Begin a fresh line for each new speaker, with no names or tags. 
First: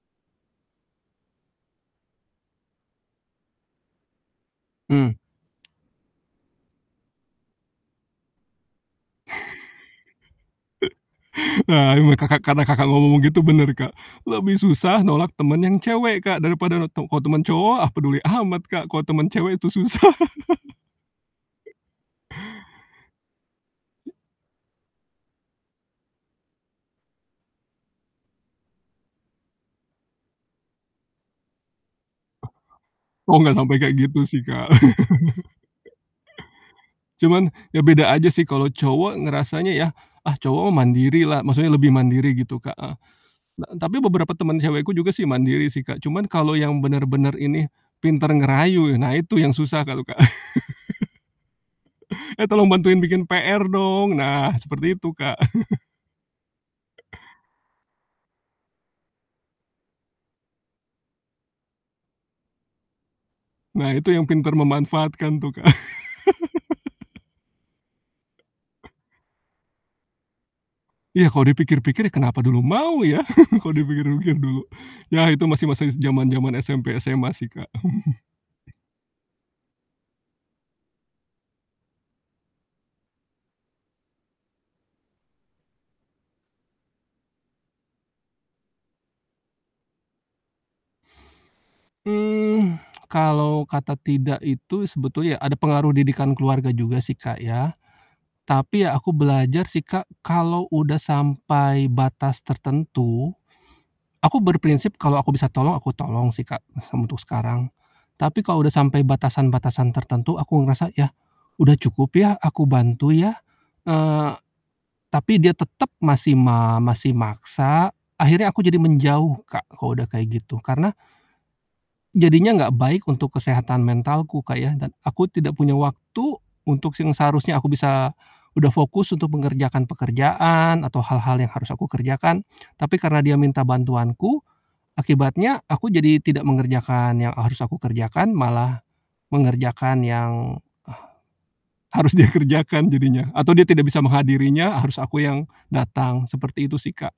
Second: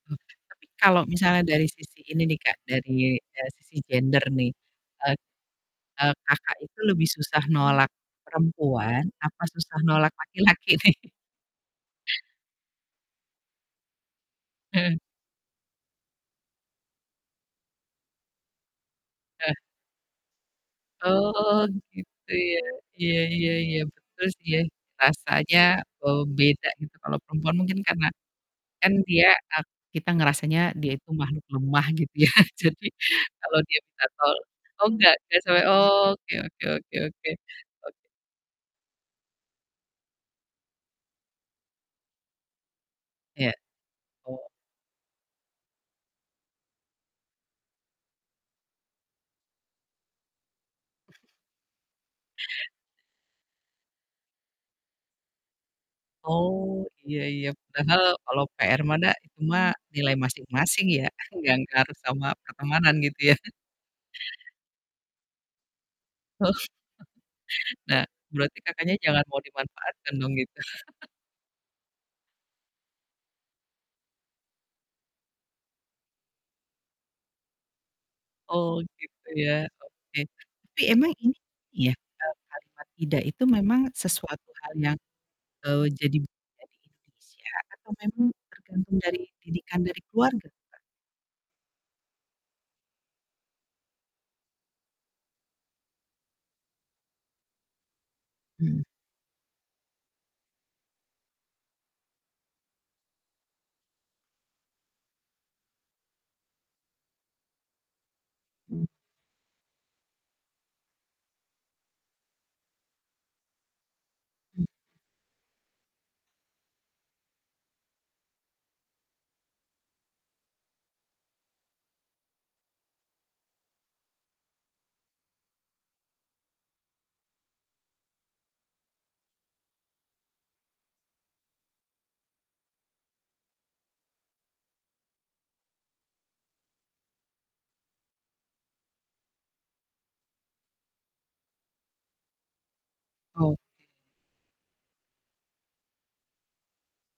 Oke, tapi kalau misalnya dari sisi ini nih Kak, dari dari sisi gender nih,
Hmm.
eee eee, Kakak itu lebih susah nolak perempuan, apa susah nolak laki-laki nih?
Ah buat Kakak karena Kakak ngomong-ngomong begitu bener, Kak. Lebih
Heeh.
susah nolak temen yang cewek, Kak, daripada roto kok temen cowok, ah, peduli amat, Kak, kok temen
Heeh.
cewek itu susah.
Oh, gitu ya, iya iya iya, betul sih ya, rasanya, eee, beda gitu, kalau perempuan mungkin karena kan dia, ak kita ngerasanya dia itu makhluk lemah gitu ya. jadi,
Oh oh, nggak
kalau
sampe
dia
kayak
minta
gitu
tol
sih, Kak.
oh, nggak? Nggak sole oke oke oke oke
Cuman, ya
oke.
beda aja sih, kalo cowok ngerasanya ya, "Ah, cowok mah mandiri lah," maksudnya lebih mandiri gitu, Kak, heeh.
Ya.
Na tapi beberapa
O
temen cewekku juga sih mandiri sih, Kak, cuman kalo yang bener-bener ini, pinter ngerayu, e nah, itu yang susah kalo Kak. "Eh, tolong bantuin bikin PR dong," nah seperti itu, Kak.
Oh, iya iya. Padahal kalau PR mah da, itu mah nilai masing-masing ya, nggak ngaruh sama pertemanan gitu ya.
Nah, itu yang pinter memanfaatkan tuh, Kak.
Oh. Nah, berarti Kakaknya jangan mau dimanfaatkan dong, gitu.
Iya, kalo dipikir-pikir, "Kenapa dulu mau ya?" Kalo dipikir-pikir dulu. Ya, itu masih masa zaman-zaman SMP, SMA sih, Kak.
Oh, gitu ya, oke. Tapi emang ini ya, eee, kalimat tidak itu memang sesuatu hal yang, eee, jadi budaya di Indonesia, atau memang tergantung dari didikan dari keluarga tuh, Kak?
Mmm, kalau kata tidak itu, sebetulnya ya ada pengaruh didikan keluarga juga sih, Kak, ya.
Hmm.
Tapi ya aku belajar sih, Kak, kalau udah sampai batas tertentu, aku berprinsip kalau aku bisa tolong, aku tolong sih, Kak, sem untuk sekarang. Tapi kalau udah
Mmm.
sampai batasan-batasan tertentu aku ngerasa, "Yah, udah cukup ya aku bantu ya," eee,
Hmm.
tapi dia tetep masih ma masih maksa, akhirnya aku jadi menjauh, Kak, kalau udah kayak gitu. Karena jadinya gak baik untuk kesehatan mentalku, Kak, ya, dan aku tidak punya waktu untuk si yang seharusnya aku bisa udah fokus untuk mengerjakan pekerjaan, atau hal-hal yang harus aku kerjakan. Tapi karena dia minta bantuanku, akibatnya aku jadi tidak mengerjakan yang, eee, harus aku kerjakan, malah mengerjakan yang harus dia kerjakan jadinya, atau
Oke.
dia tidak bisa menghadirinya, eee, harus aku yang datang, seperti itu sih, Kak.